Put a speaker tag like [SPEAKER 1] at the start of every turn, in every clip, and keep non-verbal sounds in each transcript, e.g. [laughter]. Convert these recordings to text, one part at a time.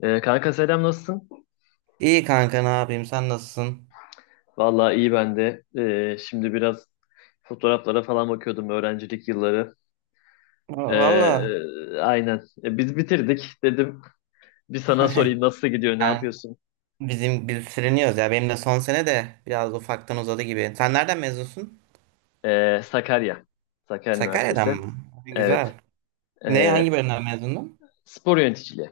[SPEAKER 1] Kanka selam nasılsın?
[SPEAKER 2] İyi kanka ne yapayım sen nasılsın?
[SPEAKER 1] Vallahi iyi ben de. Şimdi biraz fotoğraflara falan bakıyordum öğrencilik yılları. Ee,
[SPEAKER 2] Valla
[SPEAKER 1] aynen. Biz bitirdik dedim. Bir sana
[SPEAKER 2] [laughs]
[SPEAKER 1] sorayım nasıl gidiyor, ne
[SPEAKER 2] yani
[SPEAKER 1] yapıyorsun?
[SPEAKER 2] biz sürünüyoruz ya benim de son sene de biraz ufaktan uzadı gibi. Sen nereden mezunsun?
[SPEAKER 1] Sakarya. Sakarya
[SPEAKER 2] Sakarya'dan
[SPEAKER 1] Üniversitesi.
[SPEAKER 2] mı?
[SPEAKER 1] Evet.
[SPEAKER 2] Güzel. Ne
[SPEAKER 1] Ee,
[SPEAKER 2] hangi bölümden mezundun?
[SPEAKER 1] Spor yöneticiliği.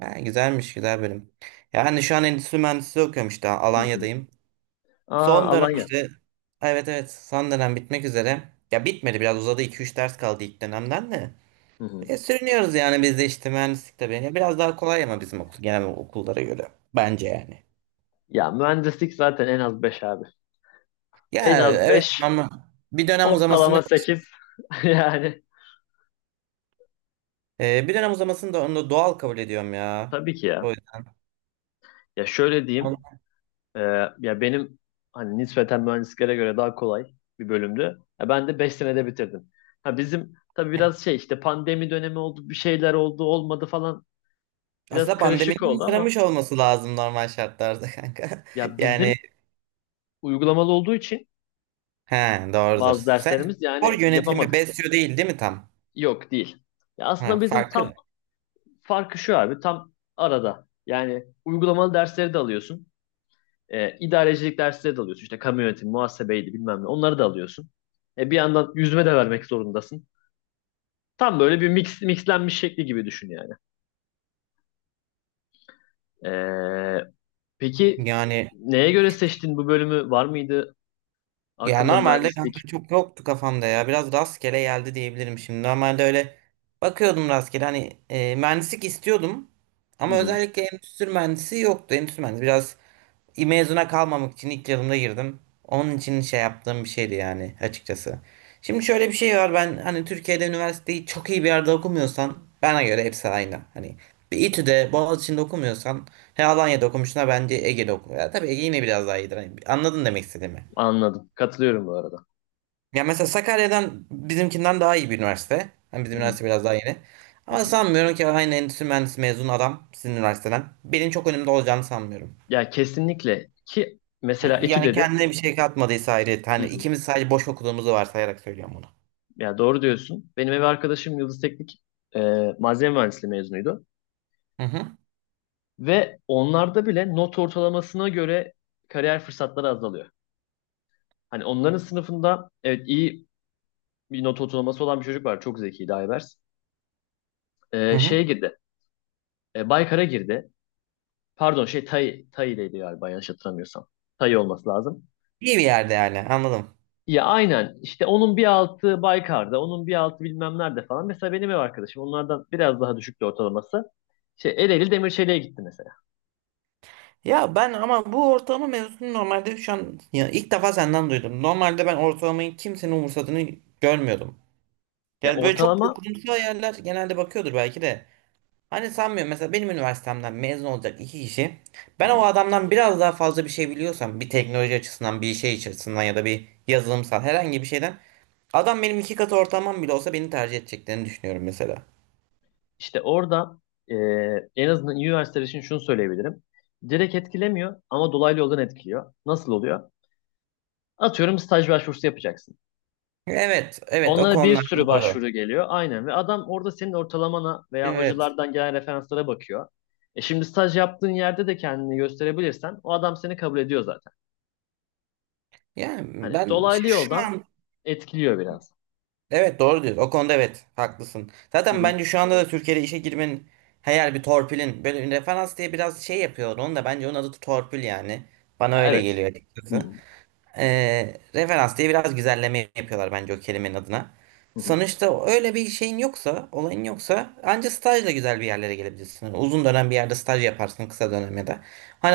[SPEAKER 2] Ha, güzelmiş güzel bölüm. Yani şu an endüstri mühendisliği okuyorum işte
[SPEAKER 1] Hı hı.
[SPEAKER 2] Alanya'dayım.
[SPEAKER 1] Aa,
[SPEAKER 2] Son dönem
[SPEAKER 1] Alanya.
[SPEAKER 2] işte evet evet son dönem bitmek üzere. Ya bitmedi biraz uzadı iki üç ders kaldı ilk dönemden de.
[SPEAKER 1] Hı hı.
[SPEAKER 2] Sürünüyoruz yani biz de işte mühendislik tabii. Ya biraz daha kolay ama bizim okul genel okullara göre bence yani.
[SPEAKER 1] Ya mühendislik zaten en az 5 abi.
[SPEAKER 2] Ya
[SPEAKER 1] En az
[SPEAKER 2] evet
[SPEAKER 1] 5.
[SPEAKER 2] ama bir dönem uzamasını
[SPEAKER 1] Ortalama 8. [laughs] Yani
[SPEAKER 2] bir dönem uzamasını da onu da doğal kabul ediyorum ya.
[SPEAKER 1] tabii ki ya.
[SPEAKER 2] O yüzden.
[SPEAKER 1] Ya şöyle
[SPEAKER 2] Onu-
[SPEAKER 1] diyeyim. Ee, Ya benim hani nispeten mühendislere göre daha kolay bir bölümdü. Ya ben de 5 senede bitirdim. Ha bizim tabii biraz şey işte pandemi dönemi oldu, bir şeyler oldu, olmadı falan biraz
[SPEAKER 2] Aslında
[SPEAKER 1] karışık
[SPEAKER 2] pandeminin
[SPEAKER 1] oldu ama
[SPEAKER 2] yaramış olması lazım normal şartlarda [laughs] kanka.
[SPEAKER 1] ya bizim
[SPEAKER 2] Yani
[SPEAKER 1] uygulamalı olduğu için
[SPEAKER 2] he doğrudur.
[SPEAKER 1] bazı
[SPEAKER 2] Sen
[SPEAKER 1] derslerimiz
[SPEAKER 2] spor
[SPEAKER 1] yani
[SPEAKER 2] yönetimi
[SPEAKER 1] yapamadık.
[SPEAKER 2] besliyor değil değil mi tam?
[SPEAKER 1] Yok değil. Ya
[SPEAKER 2] Ha,
[SPEAKER 1] aslında bizim tam
[SPEAKER 2] farkı.
[SPEAKER 1] farkı şu abi tam arada. Yani uygulamalı dersleri de alıyorsun. İdarecilik dersleri de alıyorsun. İşte kamu yönetimi, muhasebeydi bilmem ne. Onları da alıyorsun. Bir yandan yüzme de vermek zorundasın. Tam böyle bir mixlenmiş şekli gibi düşün yani. Ee,
[SPEAKER 2] Ne?
[SPEAKER 1] peki
[SPEAKER 2] Yani
[SPEAKER 1] neye göre seçtin bu bölümü? Var mıydı
[SPEAKER 2] ya
[SPEAKER 1] hakkında
[SPEAKER 2] normalde kanka
[SPEAKER 1] mühendislik?
[SPEAKER 2] çok yoktu kafamda ya. Biraz rastgele geldi diyebilirim şimdi. Normalde öyle bakıyordum rastgele. Hani mühendislik istiyordum.
[SPEAKER 1] Hı
[SPEAKER 2] Ama
[SPEAKER 1] hı,
[SPEAKER 2] özellikle endüstri mühendisi yoktu. Endüstri mühendisi biraz mezuna kalmamak için ilk yılımda girdim. Onun için şey yaptığım bir şeydi yani açıkçası. Şimdi şöyle bir şey var. Ben hani Türkiye'de üniversiteyi çok iyi bir yerde okumuyorsan bana göre hepsi aynı. Hani bir İTÜ'de, Boğaziçi'nde okumuyorsan he Alanya'da okumuşuna bence Ege'de oku. Ya tabii Ege yine biraz daha iyidir. Hani anladın demek istediğimi.
[SPEAKER 1] anladım. Katılıyorum bu arada.
[SPEAKER 2] Ya mesela Sakarya'dan bizimkinden daha iyi bir üniversite. Hani bizim
[SPEAKER 1] Hı hı,
[SPEAKER 2] üniversite biraz daha yeni.
[SPEAKER 1] hı
[SPEAKER 2] Ama
[SPEAKER 1] hı.
[SPEAKER 2] sanmıyorum ki aynı endüstri mühendisi mezun adam sizin üniversiteden. Benim çok önümde olacağını sanmıyorum.
[SPEAKER 1] Ya kesinlikle ki mesela etü
[SPEAKER 2] Yani
[SPEAKER 1] dedin.
[SPEAKER 2] kendine bir şey katmadıysa ayrı.
[SPEAKER 1] Hı
[SPEAKER 2] Hani
[SPEAKER 1] hı.
[SPEAKER 2] ikimiz sadece boş okuduğumuzu varsayarak söylüyorum bunu.
[SPEAKER 1] Ya doğru diyorsun. Benim ev arkadaşım Yıldız Teknik e, malzeme mühendisliği mezunuydu.
[SPEAKER 2] Hı hı.
[SPEAKER 1] Ve onlarda bile not ortalamasına göre kariyer fırsatları azalıyor. Hani onların sınıfında evet iyi bir not ortalaması olan bir çocuk var. Çok zekiydi Aybers.
[SPEAKER 2] Hı hı.
[SPEAKER 1] Şeye girdi. Baykar'a girdi. Pardon şey Tay'deydi galiba yanlış hatırlamıyorsam. Tay olması lazım.
[SPEAKER 2] İyi bir yerde yani anladım.
[SPEAKER 1] Ya aynen işte onun bir altı Baykar'da, onun bir altı bilmem nerede falan. Mesela benim ev arkadaşım onlardan biraz daha düşüktü ortalaması. Şey Ereğli Demirçeli'ye gitti mesela.
[SPEAKER 2] Ya ben ama bu ortalama mevzusunu normalde şu an ya ilk defa senden duydum. Normalde ben ortalamayı kimsenin umursadığını görmüyordum.
[SPEAKER 1] Ya
[SPEAKER 2] Yani böyle çok
[SPEAKER 1] ortalama
[SPEAKER 2] kurumsal yerler genelde bakıyordur belki de. Hani sanmıyorum mesela benim üniversitemden mezun olacak iki kişi,
[SPEAKER 1] hı
[SPEAKER 2] ben o
[SPEAKER 1] hı.
[SPEAKER 2] adamdan biraz daha fazla bir şey biliyorsam bir teknoloji açısından bir şey açısından ya da bir yazılımsal herhangi bir şeyden, adam benim iki katı ortamım bile olsa beni tercih edeceklerini düşünüyorum mesela.
[SPEAKER 1] işte orada e, en azından üniversiteler için şunu söyleyebilirim. Direkt etkilemiyor ama dolaylı yoldan etkiliyor. Nasıl oluyor? Atıyorum staj başvurusu yapacaksın.
[SPEAKER 2] Evet evet o
[SPEAKER 1] Onlara bir
[SPEAKER 2] konular
[SPEAKER 1] sürü
[SPEAKER 2] doğru.
[SPEAKER 1] başvuru geliyor. Aynen ve adam orada senin ortalamana veya
[SPEAKER 2] Evet
[SPEAKER 1] hocalardan gelen referanslara bakıyor. Şimdi staj yaptığın yerde de kendini gösterebilirsen o adam seni kabul ediyor zaten.
[SPEAKER 2] yani
[SPEAKER 1] Hani
[SPEAKER 2] ben
[SPEAKER 1] dolaylı
[SPEAKER 2] şu
[SPEAKER 1] yoldan
[SPEAKER 2] an
[SPEAKER 1] etkiliyor biraz.
[SPEAKER 2] evet doğru diyorsun o konuda evet haklısın.
[SPEAKER 1] Hı
[SPEAKER 2] Zaten
[SPEAKER 1] hı.
[SPEAKER 2] bence şu anda da Türkiye'de işe girmenin her bir torpilin böyle referans diye biraz şey yapıyor onu da bence onun adı torpil yani bana
[SPEAKER 1] Ya
[SPEAKER 2] öyle
[SPEAKER 1] evet.
[SPEAKER 2] geliyor
[SPEAKER 1] Hı
[SPEAKER 2] açıkçası.
[SPEAKER 1] hı.
[SPEAKER 2] Referans diye biraz güzelleme yapıyorlar bence o kelimenin adına.
[SPEAKER 1] Hı hı.
[SPEAKER 2] Sonuçta öyle bir şeyin yoksa, olayın yoksa anca stajla güzel bir yerlere gelebilirsin. Yani uzun dönem bir yerde staj yaparsın kısa dönemde de.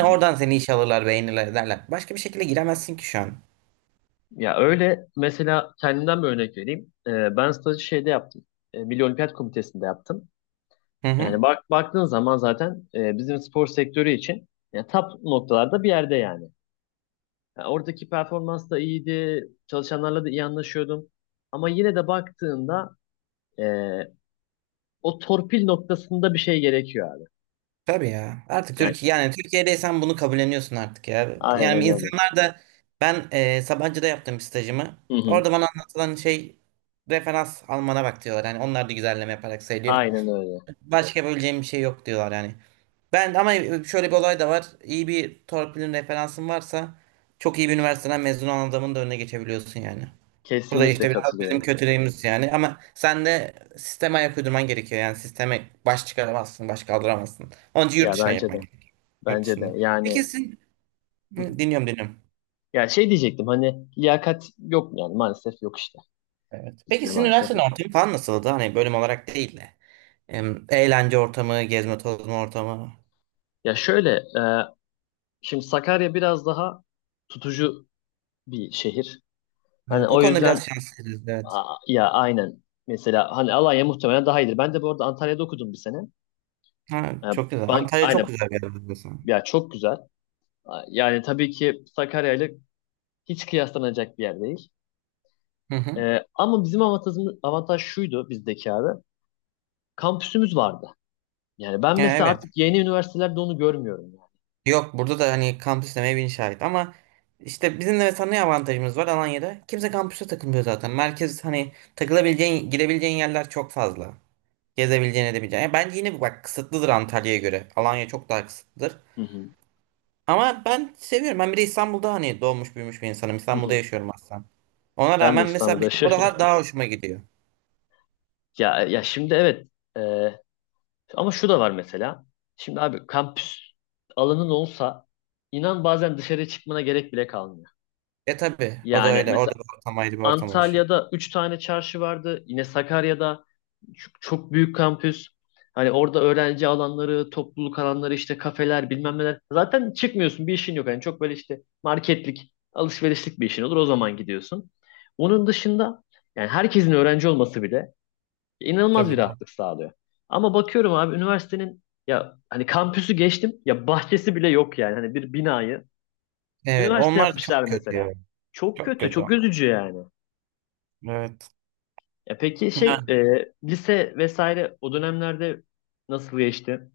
[SPEAKER 1] Hı hı.
[SPEAKER 2] oradan seni işe alırlar, beğenirler ederler. Başka bir şekilde giremezsin ki şu an.
[SPEAKER 1] Ya öyle mesela kendimden bir örnek vereyim. Ben stajı şeyde yaptım. Milli Olimpiyat Komitesi'nde yaptım.
[SPEAKER 2] Hı hı.
[SPEAKER 1] Yani bak baktığın zaman zaten bizim spor sektörü için ya, top noktalarda bir yerde yani. Yani oradaki performans da iyiydi. Çalışanlarla da iyi anlaşıyordum. Ama yine de baktığında eee, o torpil noktasında bir şey gerekiyor abi.
[SPEAKER 2] Tabii ya. Artık
[SPEAKER 1] Yani
[SPEAKER 2] Türkiye yani Türkiye'deysen bunu kabulleniyorsun artık ya. Yani
[SPEAKER 1] aynen öyle.
[SPEAKER 2] insanlar da ben Sabancı'da yaptığım bir stajımı.
[SPEAKER 1] Hı hı.
[SPEAKER 2] Orada bana anlatılan şey, referans almana bak diyorlar. Yani onlar da güzelleme yaparak söylüyor.
[SPEAKER 1] Aynen öyle.
[SPEAKER 2] Başka yapabileceğim bir şey yok diyorlar yani. Ben ama şöyle bir olay da var. İyi bir torpilin referansın varsa çok iyi bir üniversiteden mezun olan adamın da önüne geçebiliyorsun yani. Bu da
[SPEAKER 1] Kesinlikle
[SPEAKER 2] işte biraz bizim
[SPEAKER 1] katılıyorum.
[SPEAKER 2] kötülüğümüz yani. Ama sen de sisteme ayak uydurman gerekiyor. Yani sisteme baş çıkaramazsın, baş kaldıramazsın. Onun için yurt
[SPEAKER 1] Ya
[SPEAKER 2] dışına
[SPEAKER 1] bence
[SPEAKER 2] yapman
[SPEAKER 1] de.
[SPEAKER 2] gerekiyor. Yurt
[SPEAKER 1] Bence de.
[SPEAKER 2] dışında.
[SPEAKER 1] Yani
[SPEAKER 2] Peki sizin...
[SPEAKER 1] hı.
[SPEAKER 2] Hı, dinliyorum, dinliyorum.
[SPEAKER 1] Ya şey diyecektim hani liyakat yok mu yani maalesef yok işte.
[SPEAKER 2] Evet. Peki
[SPEAKER 1] Bizde
[SPEAKER 2] sizin
[SPEAKER 1] maalesef
[SPEAKER 2] üniversitenin
[SPEAKER 1] yok.
[SPEAKER 2] ortamı falan nasıldı? Hani bölüm olarak değil de. Eğlence ortamı, gezme tozma ortamı.
[SPEAKER 1] Ya şöyle e, şimdi Sakarya biraz daha tutucu bir şehir. Hani
[SPEAKER 2] Evet, o
[SPEAKER 1] o
[SPEAKER 2] konuda
[SPEAKER 1] yüzden
[SPEAKER 2] biraz şanslıyız. Evet.
[SPEAKER 1] Ya aynen. Mesela hani Alanya muhtemelen daha iyidir. Ben de bu arada Antalya'da okudum bir sene.
[SPEAKER 2] Ha,
[SPEAKER 1] Ya,
[SPEAKER 2] çok güzel. Antalya çok
[SPEAKER 1] aynen.
[SPEAKER 2] güzel bir yer biliyorsun.
[SPEAKER 1] Ya çok güzel. Yani tabii ki Sakarya ile hiç kıyaslanacak bir yer değil.
[SPEAKER 2] Hı hı.
[SPEAKER 1] Ama bizim avantajımız, avantaj şuydu bizdeki abi. Kampüsümüz vardı. Yani ben
[SPEAKER 2] Ya
[SPEAKER 1] mesela
[SPEAKER 2] evet.
[SPEAKER 1] artık yeni üniversitelerde onu görmüyorum.
[SPEAKER 2] Yok burada da hani kampüs demeye bin şahit ama işte bizim de mesela ne avantajımız var Alanya'da? Kimse kampüse takılmıyor zaten. Merkez hani takılabileceğin, girebileceğin yerler çok fazla. Gezebileceğin, edebileceğin. Ya bence yine bak kısıtlıdır Antalya'ya göre. Alanya çok daha kısıtlıdır.
[SPEAKER 1] Yani. Hı hı.
[SPEAKER 2] Ama ben seviyorum. Ben bir de İstanbul'da hani doğmuş büyümüş bir insanım.
[SPEAKER 1] Hı
[SPEAKER 2] İstanbul'da
[SPEAKER 1] hı.
[SPEAKER 2] yaşıyorum aslında. Ona
[SPEAKER 1] Ben de
[SPEAKER 2] rağmen mesela
[SPEAKER 1] İstanbul'da
[SPEAKER 2] benim
[SPEAKER 1] yaşıyorum.
[SPEAKER 2] buralar
[SPEAKER 1] [laughs]
[SPEAKER 2] daha hoşuma gidiyor.
[SPEAKER 1] Ya şimdi evet. Ee, Ama şu da var mesela. Şimdi abi kampüs alanın olsa inan bazen dışarı çıkmana gerek bile kalmıyor.
[SPEAKER 2] E tabii o da
[SPEAKER 1] Yani
[SPEAKER 2] öyle.
[SPEAKER 1] mesela
[SPEAKER 2] Orada bir ortam ayrı bir ortam oluşuyor.
[SPEAKER 1] Antalya'da 3 tane çarşı vardı. Yine Sakarya'da çok, çok büyük kampüs. Hani orada öğrenci alanları, topluluk alanları, işte kafeler, bilmem neler. Zaten çıkmıyorsun, bir işin yok. Yani çok böyle işte marketlik, alışverişlik bir işin olur. O zaman gidiyorsun. Onun dışında yani herkesin öğrenci olması bile inanılmaz
[SPEAKER 2] Tabii.
[SPEAKER 1] bir rahatlık sağlıyor. Ama bakıyorum abi üniversitenin ya hani kampüsü geçtim ya bahçesi bile yok yani. Hani bir binayı
[SPEAKER 2] Evet,
[SPEAKER 1] üniversite
[SPEAKER 2] onlar da
[SPEAKER 1] yapmışlar
[SPEAKER 2] çok kötü
[SPEAKER 1] mesela.
[SPEAKER 2] ya.
[SPEAKER 1] Çok
[SPEAKER 2] Çok
[SPEAKER 1] kötü,
[SPEAKER 2] kötü
[SPEAKER 1] çok
[SPEAKER 2] onlar.
[SPEAKER 1] üzücü yani.
[SPEAKER 2] Evet.
[SPEAKER 1] Ya peki
[SPEAKER 2] Ya,
[SPEAKER 1] lise vesaire o dönemlerde nasıl geçti?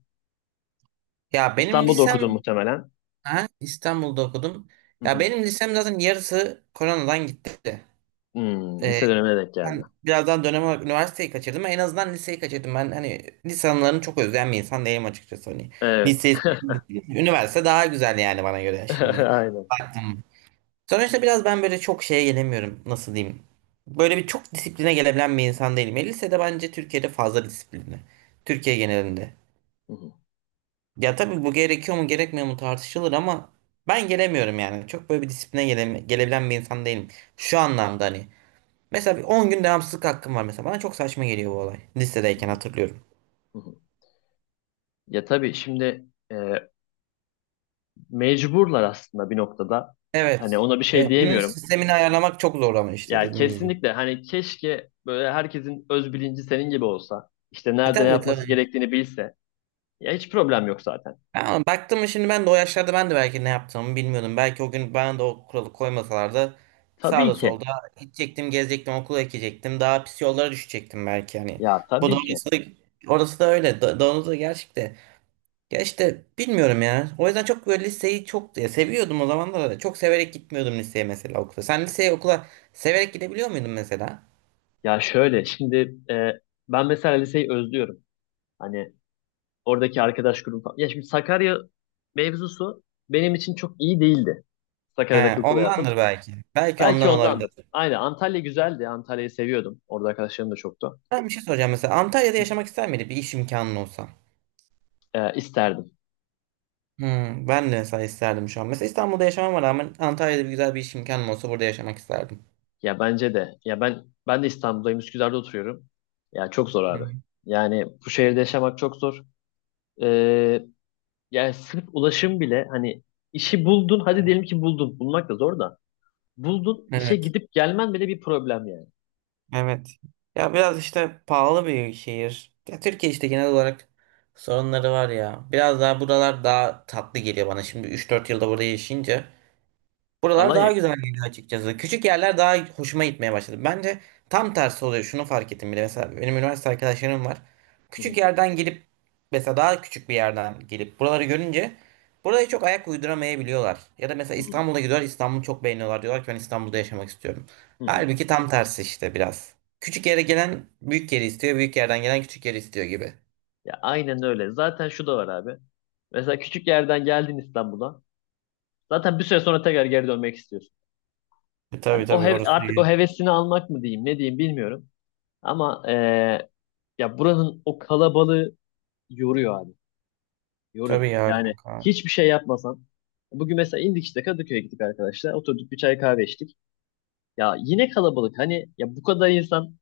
[SPEAKER 2] ya benim
[SPEAKER 1] İstanbul'da okudun
[SPEAKER 2] lisem
[SPEAKER 1] muhtemelen.
[SPEAKER 2] ha, İstanbul'da okudum.
[SPEAKER 1] Hı
[SPEAKER 2] Ya
[SPEAKER 1] hı.
[SPEAKER 2] benim lisem zaten yarısı koronadan gitti.
[SPEAKER 1] Hmm,
[SPEAKER 2] Ee,
[SPEAKER 1] lise dönemine denk geldi.
[SPEAKER 2] ben birazdan dönem olarak üniversiteyi kaçırdım. En azından liseyi kaçırdım. Ben hani lise anılarını çok özleyen bir insan değilim açıkçası. Hani
[SPEAKER 1] Evet.
[SPEAKER 2] liseyi, üniversite daha güzel yani bana göre
[SPEAKER 1] [laughs]
[SPEAKER 2] şimdi.
[SPEAKER 1] Aynen.
[SPEAKER 2] Baktım. Sonuçta biraz ben böyle çok şeye gelemiyorum. Nasıl diyeyim? Böyle bir çok disipline gelebilen bir insan değilim. Ya, lisede bence Türkiye'de fazla disiplinli. Türkiye genelinde.
[SPEAKER 1] Hı hı,
[SPEAKER 2] Ya tabii bu gerekiyor mu gerekmiyor mu tartışılır ama ben gelemiyorum yani. Çok böyle bir disipline gelebilen bir insan değilim. Şu anlamda hani. Mesela bir 10 gün devamsızlık hakkım var mesela. Bana çok saçma geliyor bu olay. Lisedeyken
[SPEAKER 1] hı hı,
[SPEAKER 2] hatırlıyorum.
[SPEAKER 1] hı hı. Ya tabii şimdi e, mecburlar aslında bir noktada. Hani
[SPEAKER 2] Evet.
[SPEAKER 1] ona bir şey
[SPEAKER 2] Evet. Bunun
[SPEAKER 1] diyemiyorum.
[SPEAKER 2] sistemini ayarlamak çok zor ama işte
[SPEAKER 1] Ya
[SPEAKER 2] dediğiniz gibi.
[SPEAKER 1] kesinlikle hani keşke böyle herkesin öz bilinci senin gibi olsa. İşte
[SPEAKER 2] E
[SPEAKER 1] nerede ne
[SPEAKER 2] tabii
[SPEAKER 1] yapması
[SPEAKER 2] tabii.
[SPEAKER 1] gerektiğini bilse. Ya hiç problem yok zaten.
[SPEAKER 2] Ama baktım mı şimdi ben de o yaşlarda ben de belki ne yaptığımı bilmiyordum. Belki o gün bana da o kuralı koymasalardı
[SPEAKER 1] Tabii
[SPEAKER 2] sağda
[SPEAKER 1] ki.
[SPEAKER 2] solda gidecektim, gezecektim, okula gidecektim. Daha pis yollara düşecektim belki hani.
[SPEAKER 1] Ya
[SPEAKER 2] Bu da
[SPEAKER 1] tabii ki.
[SPEAKER 2] orası da öyle. Da, doğrusu da gerçekte. Ya işte bilmiyorum ya. O yüzden çok böyle liseyi çok ya seviyordum o zamanlarda da. Çok severek gitmiyordum liseye mesela okula. Sen liseye okula severek gidebiliyor muydun mesela?
[SPEAKER 1] Ya şöyle şimdi ben mesela liseyi özlüyorum. Hani oradaki arkadaş grubu falan. Ya şimdi Sakarya mevzusu benim için çok iyi değildi. Sakarya'daki
[SPEAKER 2] He,
[SPEAKER 1] okul hayatım.
[SPEAKER 2] ondandır belki. Belki
[SPEAKER 1] Belki
[SPEAKER 2] ondan olabilir.
[SPEAKER 1] ondandır. Aynen Antalya güzeldi. Antalya'yı seviyordum. Orada arkadaşlarım da çoktu.
[SPEAKER 2] Ben bir şey soracağım mesela. Antalya'da yaşamak ister miydin bir iş imkanın olsa?
[SPEAKER 1] İsterdim.
[SPEAKER 2] Hmm, ben de mesela isterdim şu an. Mesela İstanbul'da yaşamama rağmen Antalya'da bir güzel bir iş imkanım olsa burada yaşamak isterdim.
[SPEAKER 1] Ya bence de. Ya ben de İstanbul'dayım. Üsküdar'da oturuyorum. Ya çok zor
[SPEAKER 2] Hı
[SPEAKER 1] abi.
[SPEAKER 2] hı.
[SPEAKER 1] Yani bu şehirde yaşamak çok zor. E, Yani sırf ulaşım bile hani işi buldun. Hadi diyelim ki buldun. Bulmak da zor da. Buldun işe
[SPEAKER 2] Evet,
[SPEAKER 1] gidip gelmen bile bir problem yani.
[SPEAKER 2] evet. Ya biraz işte pahalı bir şehir. Ya Türkiye işte genel olarak sorunları var ya. Biraz daha buralar daha tatlı geliyor bana. Şimdi 3-4 yılda burada yaşayınca buralar daha
[SPEAKER 1] Alanya.
[SPEAKER 2] güzel geliyor açıkçası. Küçük yerler daha hoşuma gitmeye başladı. Bence tam tersi oluyor. Şunu fark ettim bile. Mesela benim üniversite arkadaşlarım var.
[SPEAKER 1] Hı
[SPEAKER 2] Küçük
[SPEAKER 1] hı,
[SPEAKER 2] yerden gelip mesela daha küçük bir yerden gelip buraları görünce buraya çok ayak uyduramayabiliyorlar. Ya da mesela
[SPEAKER 1] hı hı,
[SPEAKER 2] İstanbul'a gidiyorlar. İstanbul'u çok beğeniyorlar. Diyorlar ki ben İstanbul'da yaşamak istiyorum.
[SPEAKER 1] hı hı.
[SPEAKER 2] Halbuki tam tersi işte biraz. Küçük yere gelen büyük yeri istiyor. Büyük yerden gelen küçük yeri istiyor gibi.
[SPEAKER 1] Ya aynen öyle. Zaten şu da var abi. Mesela küçük yerden geldin İstanbul'a. Zaten bir süre sonra tekrar geri dönmek istiyorsun.
[SPEAKER 2] E,
[SPEAKER 1] Hani
[SPEAKER 2] tabii tabii orası
[SPEAKER 1] artık o
[SPEAKER 2] değil.
[SPEAKER 1] hevesini almak mı diyeyim, ne diyeyim bilmiyorum. Ama ya buranın o kalabalığı yoruyor abi. Yoruyor.
[SPEAKER 2] Tabii ya
[SPEAKER 1] Yani
[SPEAKER 2] kanka.
[SPEAKER 1] hiçbir şey yapmasan. Bugün mesela indik işte Kadıköy'e gittik arkadaşlar. Oturduk bir çay kahve içtik. Ya yine kalabalık. Hani ya bu kadar insan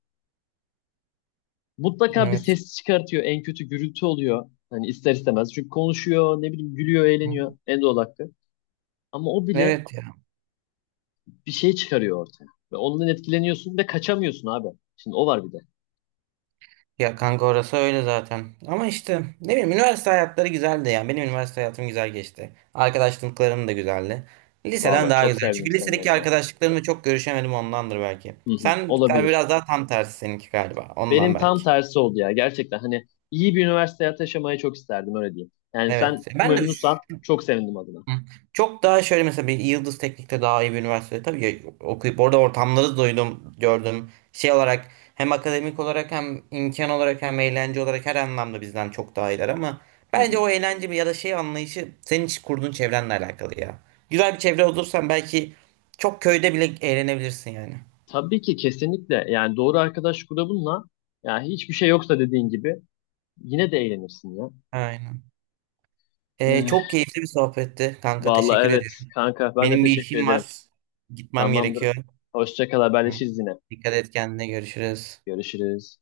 [SPEAKER 1] mutlaka bir
[SPEAKER 2] Evet.
[SPEAKER 1] ses çıkartıyor. En kötü gürültü oluyor. Hani ister istemez. Çünkü konuşuyor, ne bileyim gülüyor, eğleniyor. En doğal hakkı. Ama o bile
[SPEAKER 2] Evet.
[SPEAKER 1] bir şey çıkarıyor ortaya. Ve ondan etkileniyorsun ve kaçamıyorsun abi. Şimdi o var bir de.
[SPEAKER 2] Ya kanka orası öyle zaten. Ama işte ne bileyim üniversite hayatları güzeldi ya. Benim üniversite hayatım güzel geçti. Arkadaşlıklarım da güzeldi. Liseden
[SPEAKER 1] Valla
[SPEAKER 2] daha
[SPEAKER 1] çok
[SPEAKER 2] güzel.
[SPEAKER 1] sevdim
[SPEAKER 2] Çünkü
[SPEAKER 1] senin
[SPEAKER 2] lisedeki
[SPEAKER 1] adına.
[SPEAKER 2] arkadaşlıklarımla çok görüşemedim ondandır belki.
[SPEAKER 1] Hı hı,
[SPEAKER 2] Sen
[SPEAKER 1] olabilir.
[SPEAKER 2] biraz daha tam tersi seninki galiba. Ondan
[SPEAKER 1] Benim tam
[SPEAKER 2] belki.
[SPEAKER 1] tersi oldu ya. Gerçekten hani iyi bir üniversite hayatı yaşamayı çok isterdim öyle diyeyim. Yani sen
[SPEAKER 2] Evet.
[SPEAKER 1] memnunsan çok sevindim adına.
[SPEAKER 2] Hı. Çok daha şöyle mesela bir Yıldız Teknik'te daha iyi bir üniversitede tabii ya, okuyup orada ortamları duydum, gördüm. Şey olarak hem akademik olarak hem imkan olarak hem eğlence olarak her anlamda bizden çok daha iyiler ama
[SPEAKER 1] Hı
[SPEAKER 2] bence
[SPEAKER 1] hı.
[SPEAKER 2] o eğlence ya da şey anlayışı senin hiç kurduğun çevrenle alakalı ya. Güzel bir çevre olursan belki çok köyde bile eğlenebilirsin yani.
[SPEAKER 1] Tabii ki kesinlikle. Yani doğru arkadaş grubunla ya hiçbir şey yoksa dediğin gibi yine de eğlenirsin ya.
[SPEAKER 2] Aynen. Çok
[SPEAKER 1] Ee,
[SPEAKER 2] keyifli bir sohbetti kanka
[SPEAKER 1] Vallahi
[SPEAKER 2] teşekkür
[SPEAKER 1] evet
[SPEAKER 2] ediyorum.
[SPEAKER 1] kanka ben de
[SPEAKER 2] Benim bir
[SPEAKER 1] teşekkür
[SPEAKER 2] işim var.
[SPEAKER 1] ederim.
[SPEAKER 2] Gitmem
[SPEAKER 1] Tamamdır.
[SPEAKER 2] gerekiyor.
[SPEAKER 1] Hoşça kal
[SPEAKER 2] Hı.
[SPEAKER 1] haberleşiriz yine.
[SPEAKER 2] Dikkat et kendine görüşürüz.
[SPEAKER 1] Görüşürüz.